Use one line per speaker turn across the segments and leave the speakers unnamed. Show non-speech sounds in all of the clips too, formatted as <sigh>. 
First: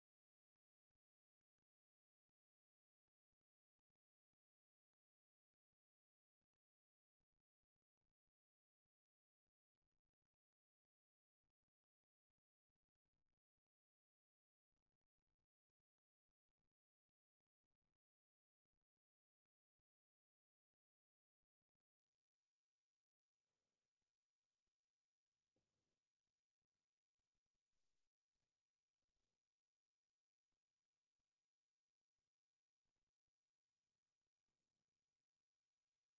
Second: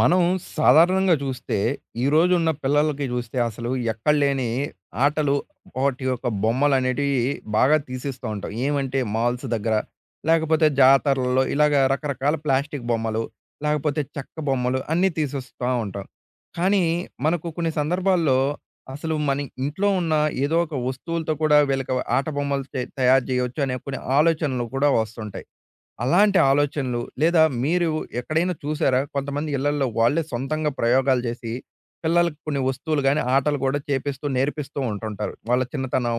మనం సాధారణంగా చూస్తే, ఈరోజున్న పిల్లలకి చూస్తే అసలు ఎక్కడ లేని ఆటలు, వాటి యొక్క బొమ్మలనేటివి బాగా తీసిస్తూ ఉంటాం. ఏమంటే మాల్స్ దగ్గర, లేకపోతే జాతరలలో ఇలాగ రకరకాల ప్లాస్టిక్ బొమ్మలు, లేకపోతే చెక్క బొమ్మలు అన్నీ తీసిస్తా ఉంటాం. కానీ మనకు కొన్ని సందర్భాల్లో అసలు మన ఇంట్లో ఉన్న ఏదో ఒక వస్తువులతో కూడా వీళ్ళకి ఆట బొమ్మలు తయారు చేయొచ్చు అనే కొన్ని ఆలోచనలు కూడా వస్తుంటాయి. అలాంటి ఆలోచనలు లేదా మీరు ఎక్కడైనా చూసారా? కొంతమంది ఇళ్లల్లో వాళ్ళే సొంతంగా ప్రయోగాలు చేసి, పిల్లలకి కొన్ని వస్తువులు గాని, ఆటలు కూడా చేపిస్తూ నేర్పిస్తూ ఉంటుంటారు. వాళ్ళ చిన్నతనం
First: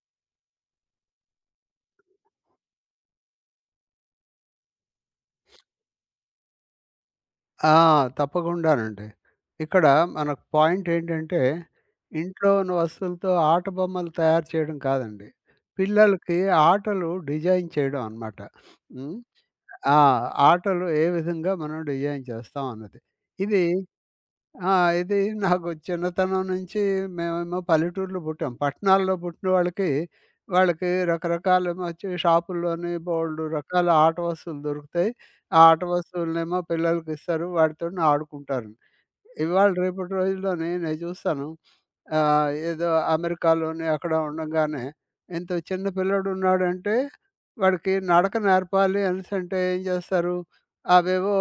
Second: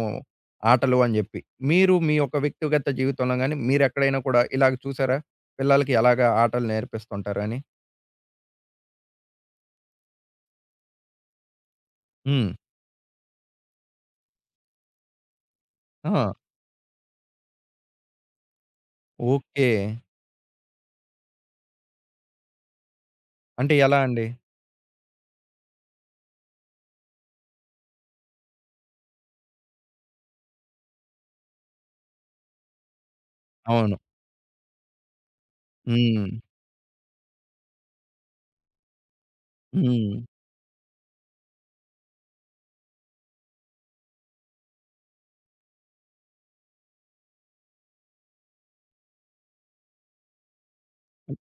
ఆటలు అని జెప్పి. మీరు మీ యొక్క వ్యక్తిగత జీవితంలో గాని, మీరెక్కడైనా కూడా ఇలాగ చూసారా? పిల్లలకి ఎలాగా ఆటలు నేర్పిస్తుంటారు అని?
ఆ! తప్పకుండానండి. ఇక్కడ మనకు పాయింట్ ఏంటంటే, ఇంట్లో
హ్మ్.
ఉన్న వస్తువులతో ఆట బొమ్మలు తయారు చేయడం కాదండి.
ఆ!
పిల్లలకి ఆటలు డిజైన్ చేయడం అనమాట. హ్మ్.
ఓకే.
ఆ! ఆటలు ఏ విధంగా మనం డిజైన్ చేస్తాం అన్నది. ఇది
అంటే ఎలా అండి?
ఆ! ఇది నాకు చిన్నతనం నుంచి మేమేమో పల్లెటూర్లో పుట్టాం. పట్టణాల్లో పుట్టిన వాళ్ళకి, వాళ్ళకి రకరకాలేమో వచ్చి షాపుల్లోని బోలెడు రకాల
అవును.
ఆట వస్తువులు దొరుకుతాయి. ఆ ఆట
హ్మ్.
వస్తువులనేమో పిల్లలకి ఇస్తారు. వాటితోని ఆడుకుంటారు. ఇవాళ రేపటి
హ్మ్.
రోజుల్లోని నేను చూస్తాను. ఆహ్, ఏదో అమెరికాలోని అక్కడ ఉండంగానే ఇంత చిన్న పిల్లోడున్నాడంటే వాడికి నడక నేర్పాలి అనేసంటే ఏం చేస్తారు? అవేవో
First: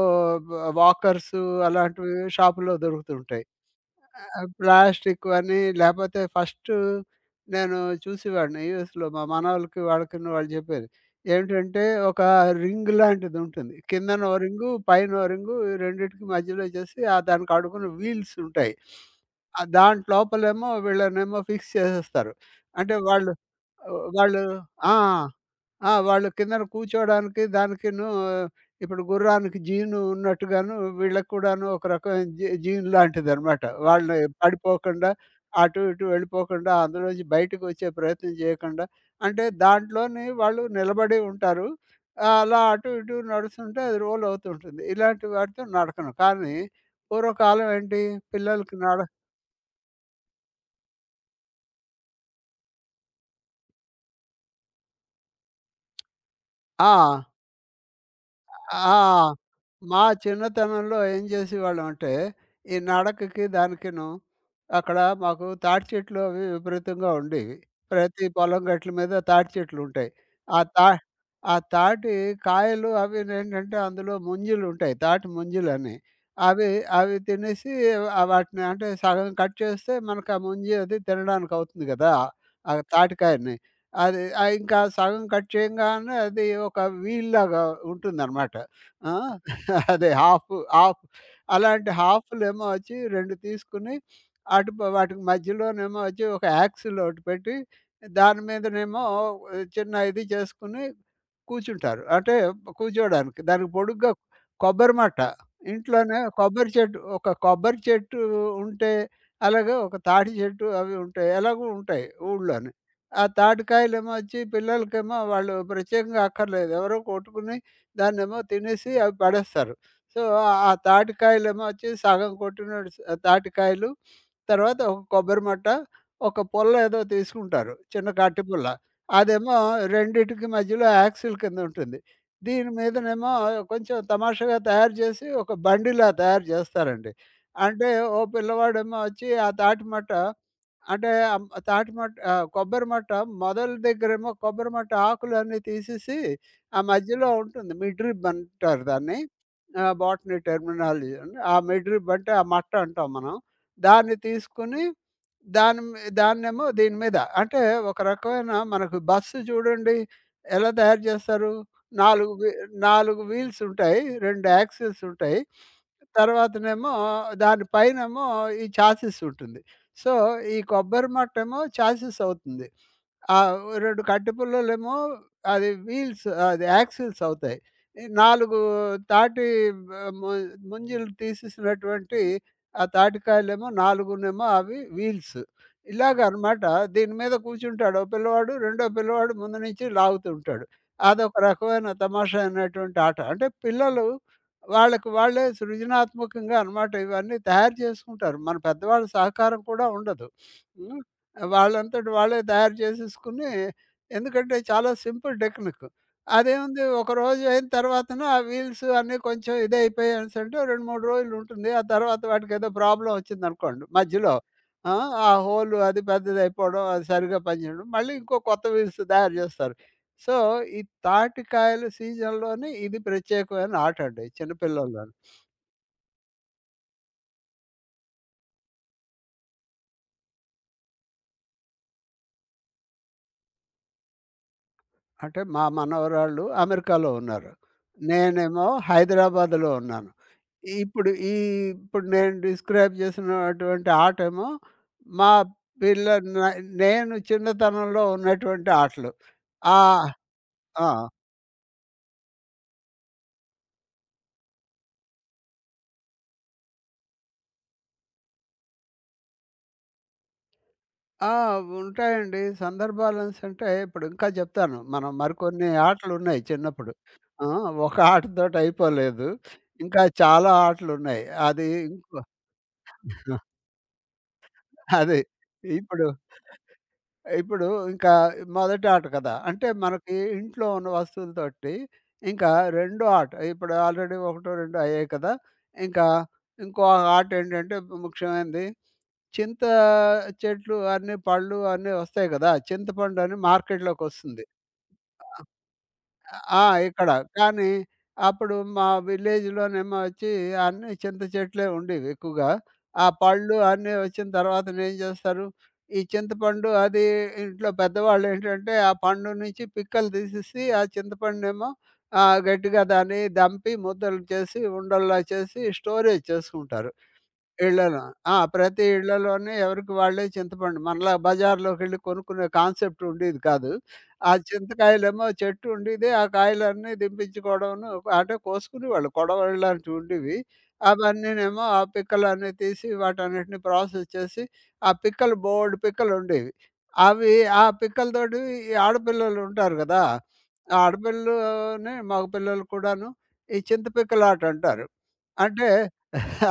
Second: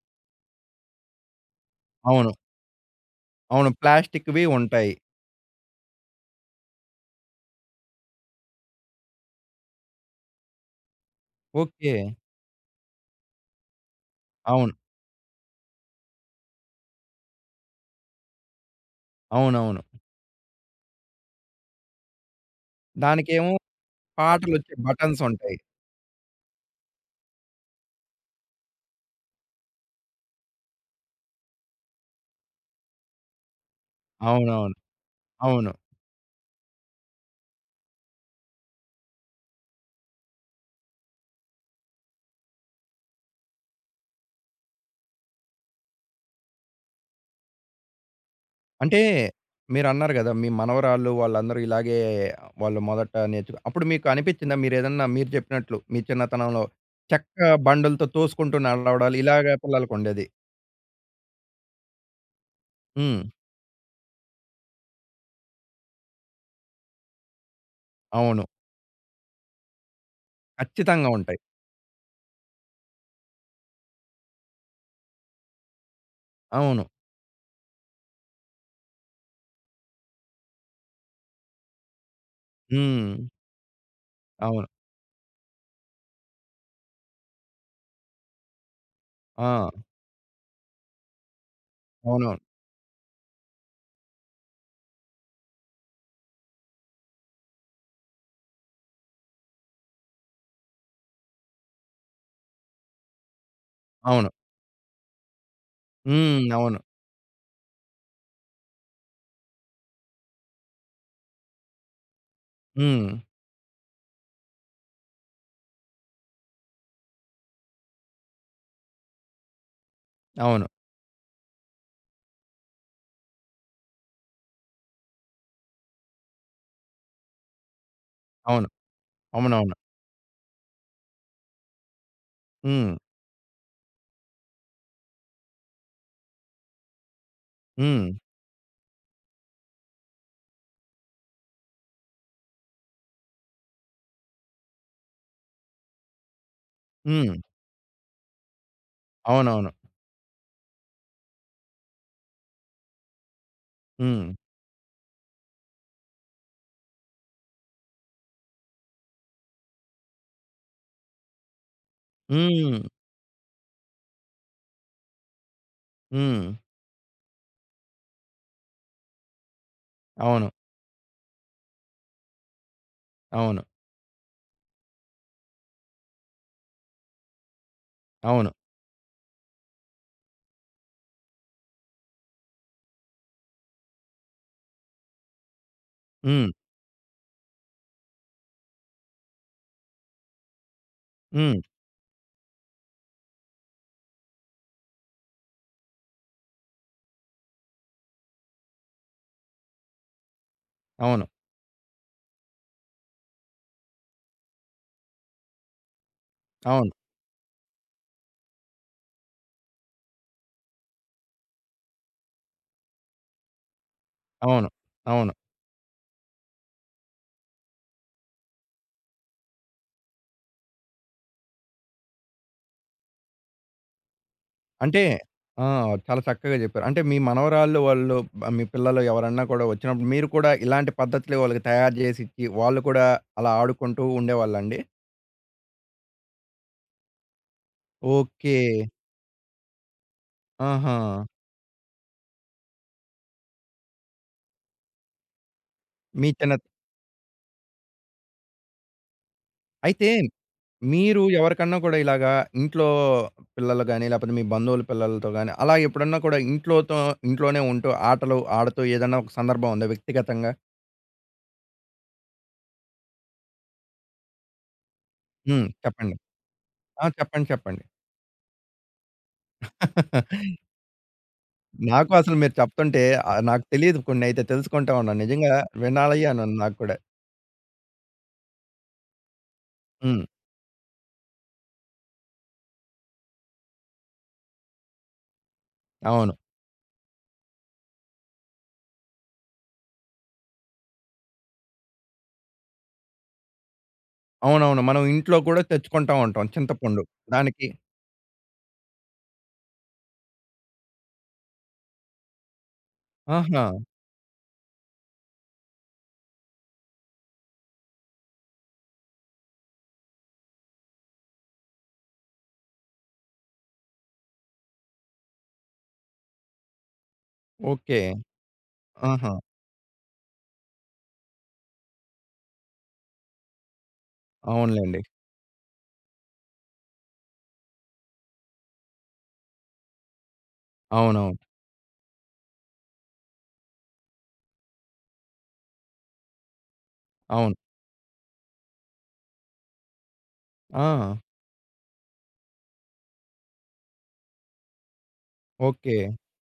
వాకర్సు అలాంటివి
అవును.
షాపులో దొరుకుతుంటాయి.
అవును. ప్లాస్టిక్‌వి ఉంటాయి.
ప్లాస్టిక్‌వని లేపోతే ఫస్ట్ నేను చూసేవాడిని యూఎస్‌లో మా మనవళ్ళకి వాళ్ళకిను వాళ్ళు చెప్పేది. ఏంటంటే
ఓకే.
ఒక రింగ్ లాంటిదుంటుంది. కిందన ఓ రింగు,
అవును.
పైన ఓ రింగు ఈ రెండిటికి మధ్యలో చేసి ఆ దానికి అడుగున వీల్స్ ఉంటాయి.
అవునవును.
దాంట్లోపలేమో వీళ్ళనేమో ఫిక్స్ చేసేస్తారు. అంటే వాళ్ళు
దానికేమో
ఆహ్, వాళ్ళు
పాటలొచ్చే
ఆ!
బటన్స్ ఉంటాయి.
ఆ! వాళ్ళు కిందన కూర్చోడానికి దానికిను ఇప్పుడు గుర్రానికి జీను ఉన్నట్టుగాను వీళ్ళకి కూడాను ఒక రకమైన జీన్ లాంటిదనమాట. వాళ్ళు
అవునవును.
పడిపోకుండా
అవును.
అటు ఇటు వెళ్ళిపోకుండా అందులోంచి బయటకు వచ్చే ప్రయత్నం చేయకుండా అంటే దాంట్లోని వాళ్ళు నిలబడి ఉంటారు. అలా అటు ఇటు నడుస్తుంటే అది రోల్ అవుతుంటుంది. ఇలాంటి వాటితో నడకను. కానీ పూర్వకాలం ఏంటి పిల్లలకి నడ
అంటే మీరన్నారు గదా! మీ మనవరాళ్ళు వాళ్ళందరూ ఇలాగే వాళ్ళు మొదట నేర్చుకు అప్పుడు మీకు అనిపిచ్చిందా? మీరేదన్నా మీరు జెప్పినట్లు మీ చిన్నతనంలో
ఆ!
చెక్క బండులతో తోసుకుంటూ నడవడాలు
ఆ!
ఇలాగ
మా
పిల్లలకుండేది.
చిన్నతనంలో ఏం చేసేవాళ్ళమంటే, ఈ
హ్మ్.
నడకకి దానికిను అక్కడ మాకు తాటి చెట్లు అవి విపరీతంగా ఉండేవి. ప్రతి
అవును.
పొలం గట్ల మీద తాటి చెట్లుంటాయి. ఆ తా
ఖచ్చితంగా ఉంటాయి.
ఆ తాటి కాయలు అవినేంటంటే అందులో ముంజులుంటాయి. తాటి ముంజులని. అవి
అవును.
అవి తినేసి వాటిని అంటే సగం కట్ చేస్తే మనకు ఆ ముంజి అది తినడానికవుతుంది గదా! ఆ
హ్మ్.
తాటికాయని. అది
అవును.
ఇంకా సగం కట్ చేయంగానే అది ఒక వీల్‌లాగా ఉంటుందనమాట. ఆ!
ఆ!
<laughs> అదే హాఫ్ హాఫ్ అలాంటి
అవునవును.
హాఫ్‌లేమో వచ్చి 2 తీసుకొని అటు ప వాటికి మధ్యలోనేమో వచ్చి ఒక యాక్సిల్ ఒకటి పెట్టి దాని మీదనేమో చిన్న ఇది చేసుకొని కూర్చుంటారు. అంటే కూర్చోడానికి. దానికి పొడుగ్గా
అవును.
కొబ్బరి మట్ట. ఇంట్లోనే
హ్మ్.
కొబ్బరి
అవును.
చెట్టు ఒక కొబ్బరి చెట్టు ఉంటే, అలాగే ఒక తాటి చెట్టు అవి ఉంటాయి. ఎలాగూ ఉంటాయి ఊళ్ళోని.
హ్మ్.
ఆ తాటికాయలేమో వచ్చి పిల్లలకేమో వాళ్ళు ప్రత్యేకంగా అక్కర్లేదు. ఎవరో కొట్టుకుని దాన్నేమో తినేసి అవి పడేస్తారు. సో,
అవును.
ఆ తాటికాయలేమో వచ్చి సగం కొట్టిన స్ తాటికాయలు, తర్వాత ఒక కొబ్బరి మట్ట, ఒక పుల్ల ఏదో తీసుకుంటారు. చిన్న కట్టి పుల్ల.
అవును.
అదేమో
అవునవును.
రెండిటికి మధ్యలో యాక్సిల్ కింద ఉంటుంది. దీని
హ్మ్.
మీదనేమో కొంచెం తమాషాగా తయారు చేసి ఒక బండిలా తయారు చేస్తారండి. అంటే
హ్మ్.
ఓ పిల్లవాడేమో వచ్చి ఆ తాటిమట్ట అంటే అమ్ తాటి మట్ ఆహ్, కొబ్బరి మట్ట మొదలు దగ్గరేమో కొబ్బరి మట్ట ఆకులన్నీ తీసేసి, ఆ మధ్యలో
హ్మ్.
ఉంటుంది మిడ్రిబ్ అంటారు దాన్ని.
అవునవును.
Botany terminology. ఆ మిడ్రిబ్ అంటే ఆ మట్ట అంటాం మనం. దాన్ని
హ్మ్.
తీసుకొని దాని మీ దాన్నేమో దీని మీద అంటే ఒక రకమైన మనకు బస్సు చూడండి ఎలా తయారు చేస్తారు? 4 వీ
హ్మ్.
4 వీల్స్ ఉంటాయి. 2 యాక్సిల్స్ ఉంటాయి.
హ్మ్.
తర్వాతనేమో దాని పైనేమో ఈ చాసిస్ ఉంటుంది. సో,
అవును.
ఈ కొబ్బరి మట్టేమో చాసిస్ అవుతుంది. ఆహ్,
అవును.
2 కట్టె పుల్లలేమో అది వీల్స్ అది యాక్సిల్స్ అవుతాయి. ఈ
అవును.
4 తాటి ఆహ్, ము ముంజీలు తీసేసినటువంటి ఆ తాటికాయలేమో 4 అవి వీల్స్.
హ్మ్.
ఇలాగనమాట దీని మీద కూర్చుంటాడు. ఓ పిల్లవాడు, రెండో పిల్లవాడు ముందు నుంచి లాగుతూ ఉంటాడు. అదొక
హ్మ్.
రకమైన తమాషా అయినటువంటి ఆట. అంటే పిల్లలు వాళ్ళకి వాళ్ళే సృజనాత్మకంగా అనమాట ఇవన్నీ తయారు చేసుకుంటారు. మన పెద్దవాళ్ళ సహకారం కూడా ఉండదు. హ్మ్.
అవును.
వాళ్ళంతట వాళ్ళే తయారు చేసేసుకొని ఎందుకంటే చాలా సింపుల్ టెక్నిక్. అదేముంది
అవును.
ఒకరోజు అయిన తర్వాతన ఆ వీల్స్ అన్నీ కొంచెం ఇదయిపోయాయి అనేసంటే 2, 3 రోజులు ఉంటుంది. ఆ తర్వాత వాటికేదో ప్రాబ్లమ్ వచ్చిందనుకోండి మధ్యలో.
అవును.
ఆ! ఆ
అవును.
హోల్ అది పెద్దదయిపోవడం అది సరిగ్గా పనిచేయడం మళ్ళీ ఇంకో కొత్త వీల్స్ తయారు చేస్తారు. సో, ఈ తాటికాయల సీజన్‌లోనే ఇది ప్రత్యేకమైన ఆట అండి
అంటే
చిన్నపిల్లల్లోని.
ఆ! చాలా చక్కగా జెప్పారు. అంటే మీ మనవరాళ్ళు వాళ్ళు మీ పిల్లలు ఎవరన్నా కూడా వచ్చినప్పుడు మీరు కూడా ఇలాంటి పద్ధతులే వాళ్ళకి తయారు జేసి ఇచ్చి, వాళ్ళు కూడా అలా ఆడుకుంటూ ఉండేవాళ్ళండి?
అంటే మా మనవరాళ్ళు అమెరికాలో ఉన్నారు.
ఓకే.
నేనేమో హైదరాబాద్‌లో ఉన్నాను.
ఆహా!
ఇప్పుడు ఈ ఇప్పుడు నేను డిస్క్రైబ్ చేసినటువంటి ఆటేమో మా పిల్ల
మీ
న
చిన్న
నేను చిన్నతనంలో ఉన్నటువంటి ఆటలు. ఆ!
అయితే
ఆ!
మీరు ఎవరికన్నా కూడా ఇలాగా ఇంట్లో పిల్లలు గాని, లేపోతే మీ బంధువుల పిల్లలతో గాని, అలా ఎప్పుడన్నా కూడా ఇంట్లోతో ఇంట్లోనే ఉంటూ ఆటలు ఆడుతూ ఏదన్నా ఒక సందర్భం ఉందా వ్యక్తిగతంగా?
ఆ! ఉంటాయండి. సందర్భాలనేసి అంటే ఇప్పుడు ఇంకా చెప్తాను. మనం
హ్మ్.
మరికొన్ని
చెప్పండి.
ఆటలున్నాయి చిన్నప్పుడు.
ఆ!
ఆ!
చెప్పండి. చెప్పండి.
ఒక ఆటతోటి అయిపోలేదు. ఇంకా చాలా ఆటలున్నాయి. అది
నాకు
ఇంకో
అసలు మీరు చెప్తుంటే
<laughs>
నాకు తెలీదు కొన్నైతే తెలుసుకుంటా
అది.
ఉన్నాను. నిజంగా
ఇప్పుడు
వినాలి అని ఉంది నాకు కూడా.
ఇప్పుడు ఇంకా మొదటి ఆట కదా! అంటే మనకి
హ్మ్.
ఇంట్లో ఉన్న వస్తువులతోటి ఇంకా రెండో ఆట. ఇప్పుడు ఆల్రెడీ ఒకటో, రెండో అయ్యాయి కదా! ఇంకా
అవును.
ఇంకో ఆట ఏంటంటే ముఖ్యమైనది చింత చెట్లు అన్నీ పళ్ళు అన్నీ వస్తాయి కదా! చింతపండు అని మార్కెట్‌లోకొస్తుంది.
అవునవును. మనం ఇంట్లో కూడా తెచ్చుకుంటా ఉంటాం
ఆ!
చింతపండు.
ఇక్కడ.
దానికి
కానీ అప్పుడు మా విలేజ్‌లోనేమో వచ్చి అన్నీ చింత చెట్లే ఉండేవి ఎక్కువగా. ఆ పళ్ళు
ఆహా!
అన్నీ వచ్చిన తర్వాతనేం చేస్తారు, ఈ చింతపండు అది ఇంట్లో పెద్దవాళ్ళేంటంటే, ఆ పండు నుంచి పిక్కలు తీసేసి, ఆ చింతపండునేమో గట్టిగా దాన్ని దంపి ముద్దలు చేసి, ఉండల్లా చేసి స్టోరేజ్ చేసుకుంటారు.
ఓకే.
ఇళ్ళలో. ఆ! ప్రతి
ఆహా!
ఇళ్ళలోనే ఎవరికి వాళ్ళే చింతపండు. మనలా బజార్‌లోకెళ్ళి కొనుక్కునే కాన్సెప్ట్ ఉండేది కాదు. ఆ
అవునులెండి.
చింతకాయలేమో చెట్టు ఉండేది. ఆ కాయలన్నీ దింపించుకోవడంను అంటే కోసుకునేవాళ్ళు. కొడవళ్ళు లాంటివి ఉండేవి.
అవునవును.
అవన్నీనేమో ఆ పిక్కలన్నీ తీసి వాటన్నిటిని ప్రాసెస్ చేసి ఆ పిక్కలు బోలెడు పిక్కలుండేవి. అవి
అవును.
ఆ పిక్కలతోటి ఈ ఆడపిల్లలు ఉంటారు గదా! ఆ
ఆ!
ఆడపిల్లలుని మగ పిల్లలు కూడాను ఈ చింత పిక్కలాట అంటారు. అంటే
ఓకే.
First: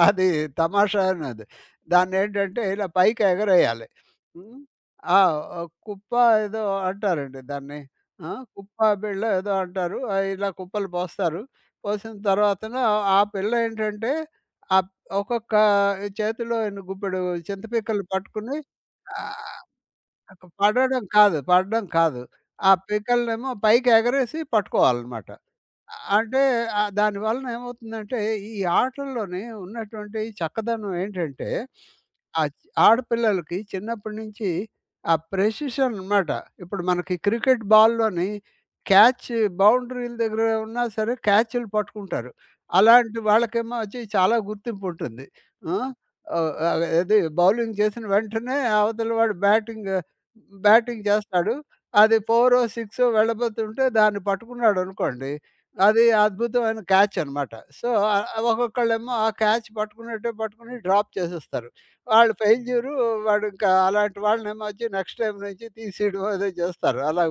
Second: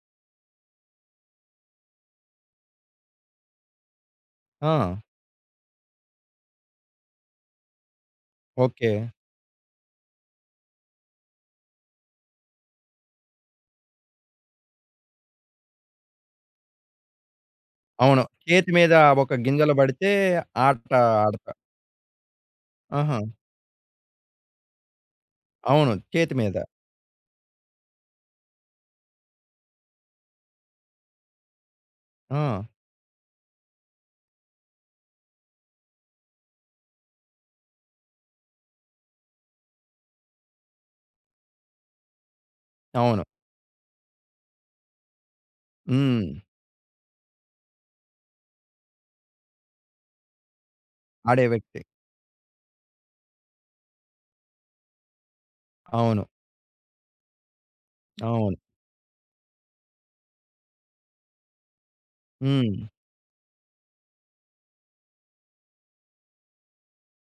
అది తమాషా అన్నది. దాన్నేంటంటే ఇలా పైకి ఎగరేయాలి. హ్మ్.
ఆ!
ఆ! ఆ కుప్ప ఏదో అంటారండి దాన్ని. ఆ! కుప్ప
ఓకే.
బిళ్ళ ఏదో అంటారు. ఇలా కుప్పలు పోస్తారు. పోసిన తర్వాతన ఆ పిల్ల ఏంటంటే ఆహ్, ఒక్కొక్క చేతిలో ఎన్ని గుప్పెడు చింతపిక్కలు
అవును.
పట్టుకుని
చేతి మీద ఒక
ఆహ్,
గింజలు పడితే ఆట
పడడం కాదు,
ఆడతా.
పడడం కాదు. ఆ
ఆహా!
పిక్కలనేమో పైకి ఎగరేసి పట్టుకోవాలన్నమాట.
అవును. చేతి
అంటే
మీద.
దానివలన ఏమవుతుందంటే, ఈ ఆటల్లోని ఉన్నటువంటి చక్కదనం ఏంటంటే,
ఆ!
ఆహ్, చ్ ఆడపిల్లలకి చిన్నప్పటి నుంచి ఆ ప్రెసిషన్ అనమాట. ఇప్పుడు మనకి క్రికెట్ బాల్‌లోని క్యాచ్ బౌండరీల దగ్గర ఉన్నా సరే క్యాచ్‌లు పట్టుకుంటారు. అలాంటి
అవును.
వాళ్ళకేమో వచ్చి చాలా గుర్తింపు ఉంటుంది. ఆ!
హ్మ్.
అది బౌలింగ్ చేసిన వెంటనే అవతల వాడు బ్యాటింగ్
ఆడే
చేస్తాడు.
వ్యక్తి.
అది 4ఓ, 6ఓ వెళ్ళబోతుంటే దాన్ని పట్టుకున్నాడనుకోండి అది
అవును.
అద్భుతమైన క్యాచ్ అనమాట. సో,
అవును.
ఒక్కొక్కళ్ళేమో ఆ క్యాచ్ పట్టుకున్నట్టే పట్టుకుని డ్రాప్ చేసేస్తారు. వాళ్ళు
హ్మ్.
ఫెయిల్యూరు వాడు ఇంకా అలాంటి వాళ్ళనేమో వచ్చి నెక్స్ట్ టైమ్ నుంచి తీసేయడం అదే చేస్తారు. అలా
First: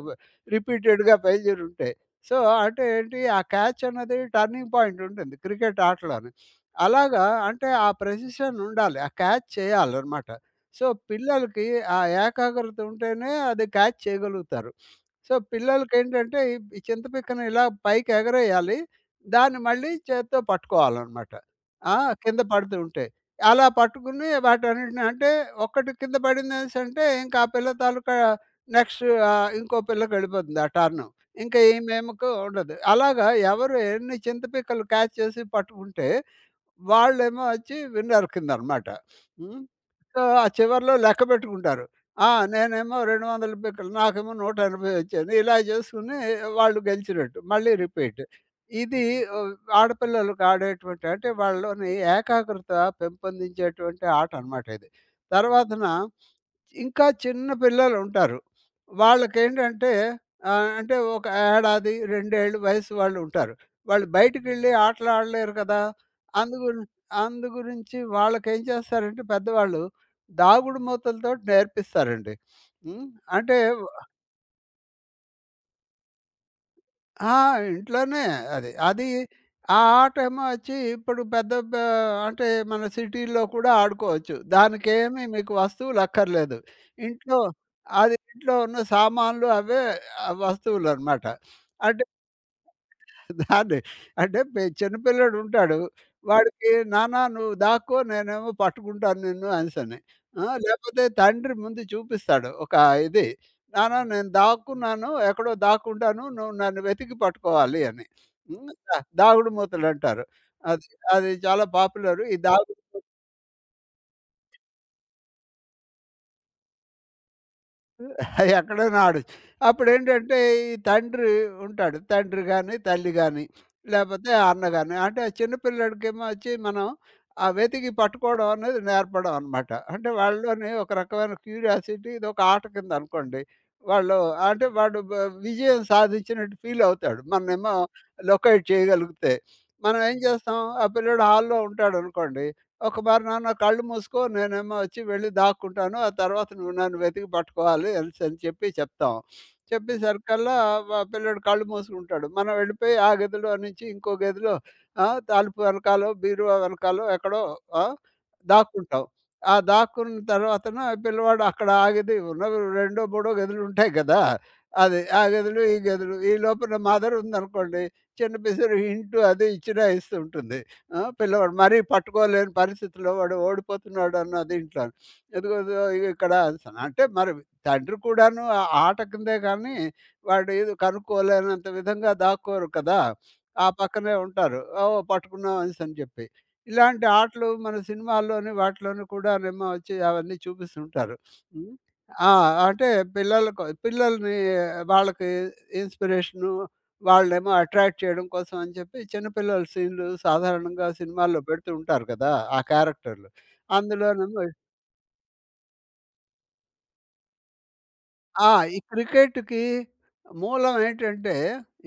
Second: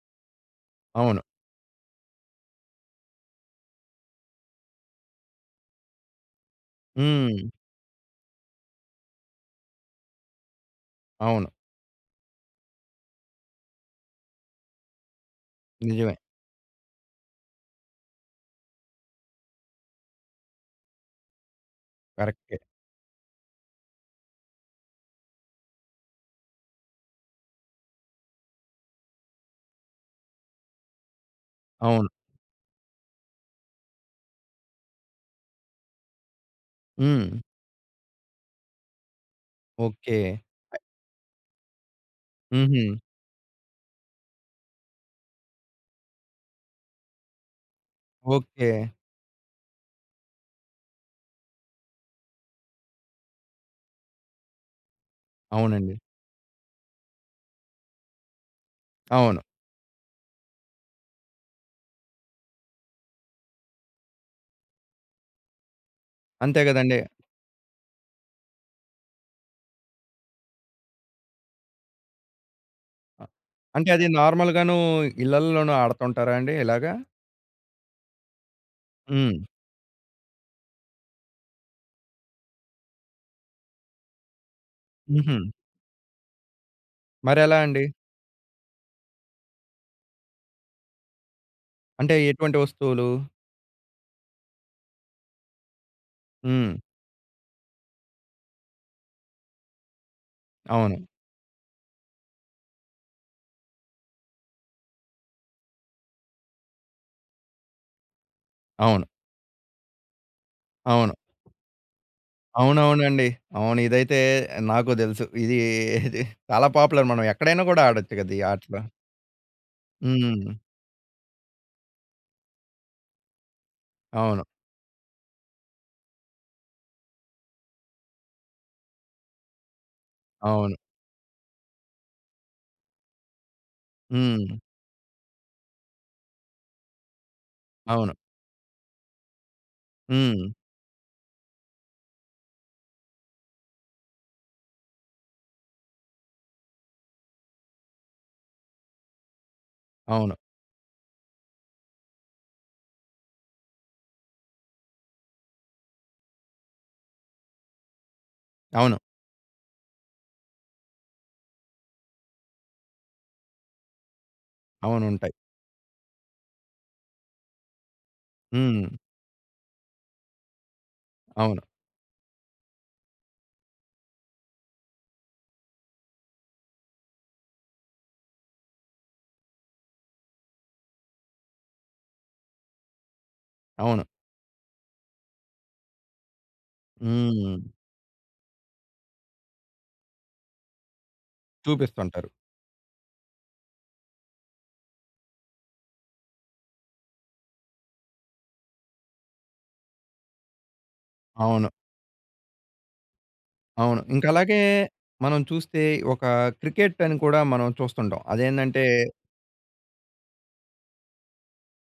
రిపీటెడ్‌గా
అవును.
ఫెయిల్యూర్ ఉంటే. సో, అంటే ఏంటి ఆ క్యాచ్ అన్నది టర్నింగ్ పాయింట్ ఉంటుంది క్రికెట్ ఆటలోని. అలాగా
హ్మ్.
అంటే ఆ ప్రెసిషన్ ఉండాలి. ఆ క్యాచ్ చేయాలనమాట. సో,
అవును.
పిల్లలకి ఆ ఏకాగ్రత ఉంటేనే అది క్యాచ్ చేయగలుగుతారు. సో,
నిజమే.
పిల్లలకేంటంటే ఈ ఈ చింత పిక్కని ఇలా పైకి ఎగరేయాలి. దాన్ని మళ్ళీ చేత్తో పట్టుకోవాలనమాట. ఆ! కింద
కరెక్టే.
పడుతూ ఉంటే. అలా పట్టుకుని వాటన్నిటిని అంటే ఒక్కటి కింద పడిందనేసంటే ఇంకా ఆ పిల్ల తాలూకా నెక్స్ట్ ఇంకో పిల్లకెళ్ళిపోతుంది ఆ టర్ను. ఇంకా
అవును.
ఈమేమకు ఉండదు. అలాగా ఎవరు ఎన్ని చింతపిక్కలు క్యాచ్ చేసి పట్టుకుంటే
హ్మ్.
వాళ్ళేమో వచ్చి విన్నర్ కిందనమాట. హ్మ్.
ఓకే.
సో, ఆ చివర్లో లెక్క పెట్టుకుంటారు. ఆ!
హుహు.
నేనేమో 200 పిక్కలు, నాకేమో 180 వచ్చాయని ఇలా చేసుకొని వాళ్ళు గెలిచినట్టు. మళ్ళీ రిపీట్.
ఓకే.
ఇది ఆహ్, ఆడపిల్లలకు ఆడేటువంటి అంటే వాళ్ళలోని ఏకాగ్రత పెంపొందించేటువంటి ఆట అనమాట ఇది. తర్వాతన
అవునండి.
ఇంకా చిన్న పిల్లలుంటారు.
అవును.
వాళ్ళకేంటంటే ఆహ్, అంటే ఒక ఏడాది, 2 ఏళ్ల వయసు వాళ్ళుంటారు. వాళ్ళు బయటికెళ్ళి ఆటలాడలేరు కదా!
అంతే
అందుగురి
గదండీ!
అందుగురించి వాళ్ళకేం చేస్తారంటే పెద్దవాళ్ళు దాగుడుమూతలతోటి నేర్పిస్తారండి. హ్మ్.
అ
అంటే
అంటే అది నార్మల్‌గాను ఇళ్ళల్లోనూ ఆడుతుంటారా అండి ఇలాగా?
ఆ! ఇంట్లోనే అది. అది
హ్మ్.
ఆ ఆటేమో వచ్చి ఇప్పుడు పెద్ద ప అంటే మన సిటీల్లో కూడా ఆడుకోవచ్చు. దానికేమి
హుహు.
మీకు వస్తువులక్కర్లేదు. ఇంట్లో
మరెలా అండి?
అది ఇంట్లో ఉన్న సామాన్లు అవే వస్తువులనమాట. అంటే
అంటే ఎటువంటి వస్తువులు?
దాన్ని అంటే చిన్నపిల్లోడుంటాడు. వాడికి
హ్మ్.
నాన్న నువ్వు దాక్కో నేనేమో పట్టుకుంటాను నిన్ను అనేసని.
అవును.
లేపోతే తండ్రి ముందు చూపిస్తాడు. ఒక ఇది నాన్న నేను దాక్కున్నాను. ఎక్కడో దాక్కుంటాను. నువ్వు నన్ను వెతికి పట్టుకోవాలి అని. హ్మ్.
అవును.
దాగుడు మూతలంటారు. అది
అవును.
అది చాలా పాపులరు. ఈ దాగుడు
అవునవునండి. అవును. ఇదైతే నాకు దెలుసు. ఇది ఇది చాలా పాపులర్. మనం ఎక్కడైనా గూడా ఆడొచ్చు గదా! ఈ ఆటలు.
ఎక్కడో ఆడొచ్చు అప్పుడు ఏంటంటే
హ్మ్.
ఈ తండ్రి ఉంటాడు తండ్రి కానీ తల్లి కానీ లేకపోతే
అవును.
అన్న కానీ అంటే ఆ చిన్నపిల్లడికేమో వచ్చి మనం ఆ వెతికి పట్టుకోవడం అనేది నేర్పడం అనమాట అంటే వాళ్ళలోని
అవును.
ఒక రకమైన క్యూరియాసిటీ ఇది ఒక ఆట కింద అనుకోండి వాళ్ళు
హ్మ్.
అంటే విజయం సాధించినట్టు ఫీల్ అవుతాడు మనమేమో
అవును.
లొకేట్ చేయగలిగితే మనం ఏం
హ్మ్.
చేస్తాం ఆ పిల్లడు హాల్లో ఉంటాడు అనుకోండి ఒక మారి నాన్న కళ్ళు మూసుకో నేనేమో వచ్చి వెళ్ళి దాక్కుంటాను. ఆ తర్వాత నువ్వు నన్ను వెతికి పట్టుకోవాలి అనేసి అని చెప్పి చెప్తాం.
అవును.
చెప్పేసరికల్లా మా పిల్లోడు కళ్ళు మూసుకుంటాడు. మనం వెళ్ళిపోయి ఆ గదిలో నుంచి ఇంకో గదిలో తలుపు వెనకాలో, బీరువా వెనకాలో ఎక్కడో ఆ!
అవును.
దాక్కుంటాం. ఆ దాక్కున్న తర్వాతన పిల్లవాడు అక్కడ ఆగేది ఉన్నవి రెండో, మూడో గదులుంటాయి కదా! అది
అవును.
ఆ
ఉంటాయి.
గదులు, ఈ గదులు ఈ లోపల మదర్ ఉందనుకోండి చిన్న పిసిరి
హ్మ్.
హింటు అది ఇచ్చినా ఇస్తూ ఉంటుంది. పిల్లవాడు
అవును.
మరీ పట్టుకోలేని పరిస్థితిలో వాడు ఓడిపోతున్నాడు అన్న దీంట్లో. ఇదిగో ఇదో ఇక్కడ స- అంటే మరి తండ్రి కూడాను ఆ ఆట కిందే కానీ వాడు ఏదో కనుక్కోలేనంత విధంగా దాక్కోరు కదా! ఆ
అవును.
పక్కనే ఉంటారు. ఓహ్! పట్టుకున్నాం అనేసని చెప్పి. ఇలాంటి ఆటలు
హ్మ్.
మన సినిమాల్లోని వాటిలోని కూడానేమో వచ్చి అవన్నీ చూపిస్తుంటారు. హ్మ్.
చూపిస్తుంటారు.
ఆ! అంటే పిల్లల్ని వాళ్ళకి ఇన్‌స్పిరేషను వాళ్ళేమో అట్రాక్ట్ చేయడం కోసం అని చెప్పి చిన్న పిల్లల సీన్‌లు సాధారణంగా సినిమాల్లో
అవును.
పెడుతూ ఉంటారు కదా! ఆ క్యారెక్టర్‌లు.
అవును. ఇంకా
అందులోనేమో
అలాగే మనం చూస్తే ఒక క్రికెట్ అని కూడా మనం చూస్తుంటాం.
ఆ! ఈ
అదేందంటే
క్రికెట్‌కి మూలం ఏంటంటే,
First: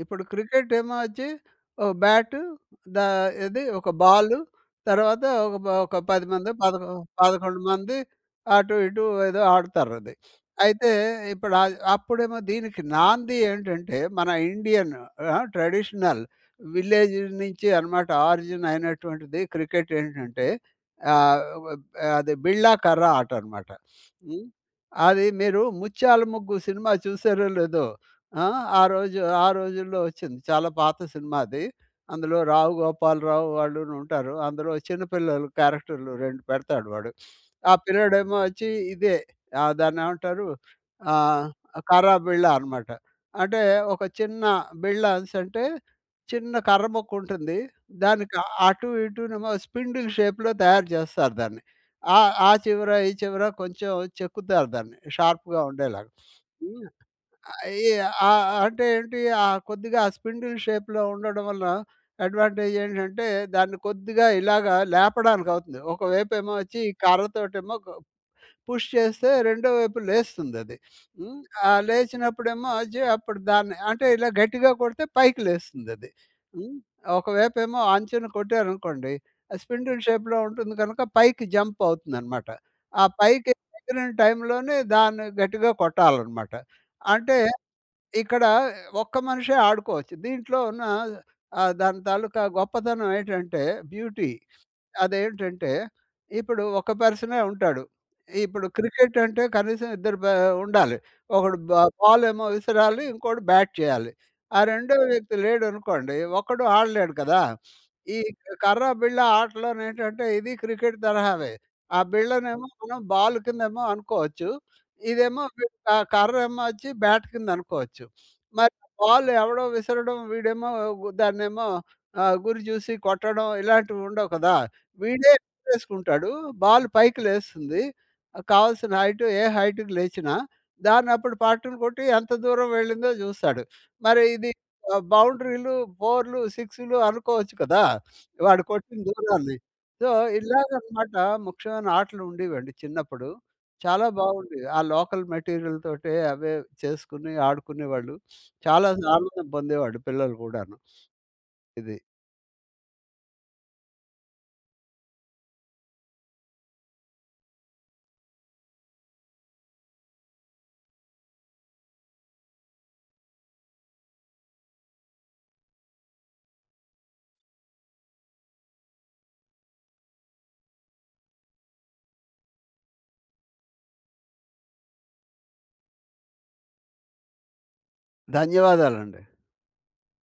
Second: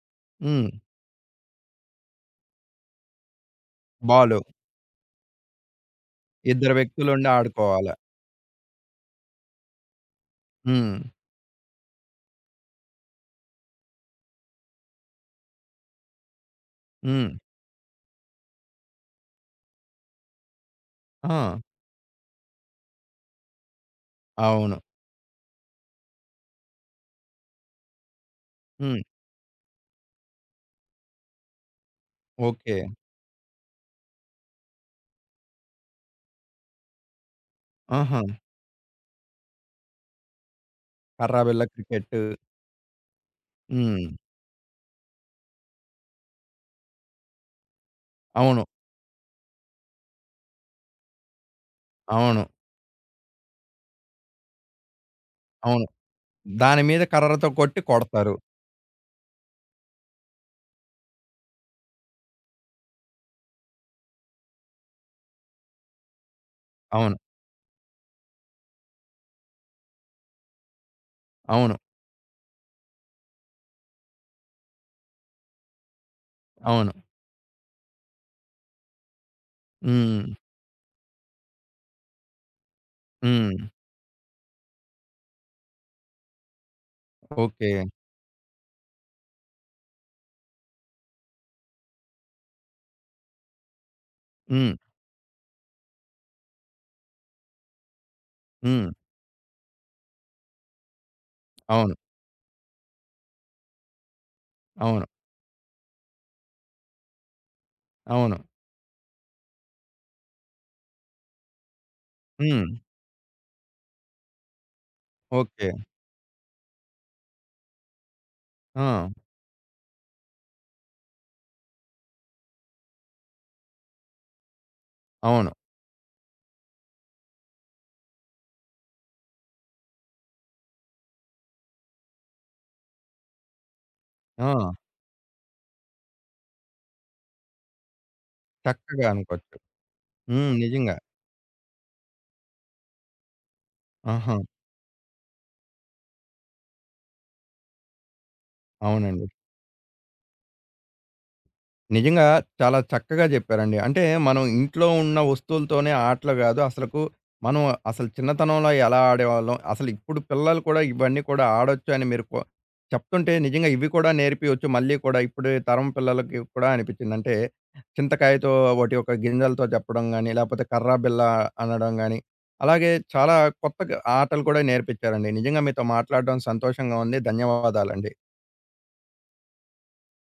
ఇప్పుడు
హ్మ్.
క్రికెట్ ఏమో వచ్చి ఒక బ్యాటు దా ఏది ఒక బాలు,
బాలు.
తర్వాత ఒక 10 మందో,
ఇద్దరు వ్యక్తులుండి
11
ఆడుకోవాల.
మంది అటు ఇటు ఏదో ఆడతారది. అయితే
హ్మ్.
ఇప్పుడు అ అప్పుడేమో దీనికి నాంది ఏంటంటే, మన ఇండియన్ ట్రెడిషనల్ విలేజ్
హ్మ్.
నుంచి అన్నమాట ఆరిజిన్ అయినటువంటిది క్రికెట్ ఏంటంటే, ఆహ్,
ఆ!
వ అది బిళ్ళా కర్ర ఆట అన్నమాట. హ్మ్.
అవును.
అది మీరు 'ముత్యాల ముగ్గు' సినిమా చూసారో లేదో? ఆ!
హ్మ్.
ఆ రోజుల్లో వచ్చింది. చాలా పాత సినిమా అది. అందులో రావు
ఓకే.
గోపాలరావు వాళ్ళును ఉంటారు. అందులో చిన్న పిల్లలు క్యారెక్టర్లు 2 పెడతాడు వాడు. ఆ
ఆహా!
పిల్లాడేమో వచ్చి ఇదే ఆహ్, దాన్నేమంటారు
కర్ర,
ఆహ్,
బిల్ల
కర్రా
క్రికెట్.
బిళ్ళ అనమాట. అంటే ఒక
హ్మ్.
చిన్న బిళ్ళ అనేసంటే చిన్న కర్ర మొక్క ఉంటుంది. దానికి
అవును.
అటు ఇటునేమో స్పిండిల్ షేప్‌లో తయారు చేస్తారు దాన్ని. ఆ
అవును.
ఆ చివర, ఈ చివర కొంచెం చెక్కుతారు దాన్ని షార్ప్‌గా
అవును.
ఉండేలాగా.
దాని
హ్మ్.
మీద కర్రతో కొట్టి
ఈ
కొడతారు.
ఆహ్, అంటే ఏంటి ఆహ్, కొద్దిగా ఆ స్పిండిల్ షేప్‌లో ఉండడం వల్ల అడ్వాంటేజ్ ఏంటంటే దాన్ని కొద్దిగా ఇలాగా లేపడానికి అవుతుంది. ఒకవైపేమో వచ్చి ఈ
అవును.
కర్రతోటేమో పుష్ చేస్తే రెండో వైపు లేస్తుందది. హ్మ్. ఆ
అవును.
లేచినప్పుడేమో వచ్చి అప్పుడు దాన్ని అంటే ఇలా గట్టిగా కొడితే పైకి లేస్తుందది. హ్మ్.
అవును.
ఒకవైపేమో అంచున కొట్టారనుకోండి, ఆ స్పిండిల్
హ్మ్.
షేప్‌లో ఉంటుంది కనుక పైకి జంప్ అవుతుందనమాట. ఆ పైకి
హ్మ్.
ఎగిరిన టైంలోనే దాన్ని గట్టిగా కొట్టాలనమాట. అంటే
ఓకే.
ఇక్కడ ఒక్క మనిషే ఆడుకోవచ్చు. దీంట్లో ఉన్న దాని తాలూకా గొప్పతనం ఏంటంటే బ్యూటీ.
హ్మ్.
అదేంటంటే, ఇప్పుడు ఒక పర్సనే ఉంటాడు. ఇప్పుడు
హ్మ్.
క్రికెట్ అంటే కనీసం ఇద్దరు బా ఉండాలి. ఒకడు బా
అవును.
బాలేమో విసరాలి, ఇంకోడు బ్యాట్ చేయాలి. ఆ రెండో
అవును.
వ్యక్తి లేడనుకోండి, ఒక్కడు ఆడలేడు కదా! ఈ
అవును.
కర్ర, బిళ్ళ ఆటలోనేంటంటే ఇది క్రికెట్ తరహావే. ఆ
హ్మ్.
బిళ్ళనేమో మనం బాల్ కిందేమో అనుకోవచ్చు. ఇదేమో
ఓకే.
వీడు ఆ కర్రేమో వచ్చి బ్యాట్ కిందనుకోవచ్చు. మరి
ఆ!
బాల్ ఎవడో విసరడం, వీడేమో గు దాన్నేమో గురి చూసి కొట్టడం ఇలాంటివి ఉండవు కదా! వీడే
అవును.
వేసుకుంటాడు. బాల్ పైకి లేస్తుంది. కావాల్సిన హైట్ ఏ హైట్‌కి లేచినా దాన్నప్పుడు పట్టులు కొట్టి ఎంత దూరం వెళ్ళిందో జూస్తాడు. మరి ఇది
ఆ!
బౌండరీలు, 4లు, 6లు అనుకోవచ్చు కదా! వాడు కొట్టిన
చక్కగా
దూరాన్ని.
అనుకోవచ్చు.
సో,
హ్మ్. నిజంగా.
ఇలాగనమాట ముఖ్యమైన ఆటలు ఉండేవండి చిన్నప్పుడు. చాలా
ఆహా!
బాగుండేవి. ఆ లోకల్ మెటీరియల్ తోటే అవే చేసుకొని ఆడుకునేవాళ్ళు. చాలా
అవునండి.
ఆనందం పొందేవాళ్ళు పిల్లలు కూడాను. ఇది.
నిజంగా చాలా చక్కగా చెప్పారండి. అంటే మనం ఇంట్లో ఉన్న వస్తువులతోనే ఆటలు గాదు. అసలకు మనం అసలు చిన్నతనంలో ఎలా ఆడేవాళ్ళం, అసలు ఇప్పుడు పిల్లలు కూడా ఇవన్నీ కూడా ఆడొచ్చు అని మీరు చెప్తుంటే నిజంగా ఇవి కూడా నేర్పియొచ్చు మళ్ళీ కూడా ఇప్పుడు తరం పిల్లలకి కూడా అనిపిచ్చింది. అంటే చింతకాయతో వాటి యొక్క గింజలతో చెప్పడం గాని, లేపోతే కర్రా బిల్ల అనడం గాని, అలాగే చాలా కొత్తగా ఆటలు కూడా నేర్పిచ్చారండి. నిజంగా మీతో మాట్లాడడం సంతోషంగా ఉంది. ధన్యవాదాలండి.
ధన్యవాదాలండి.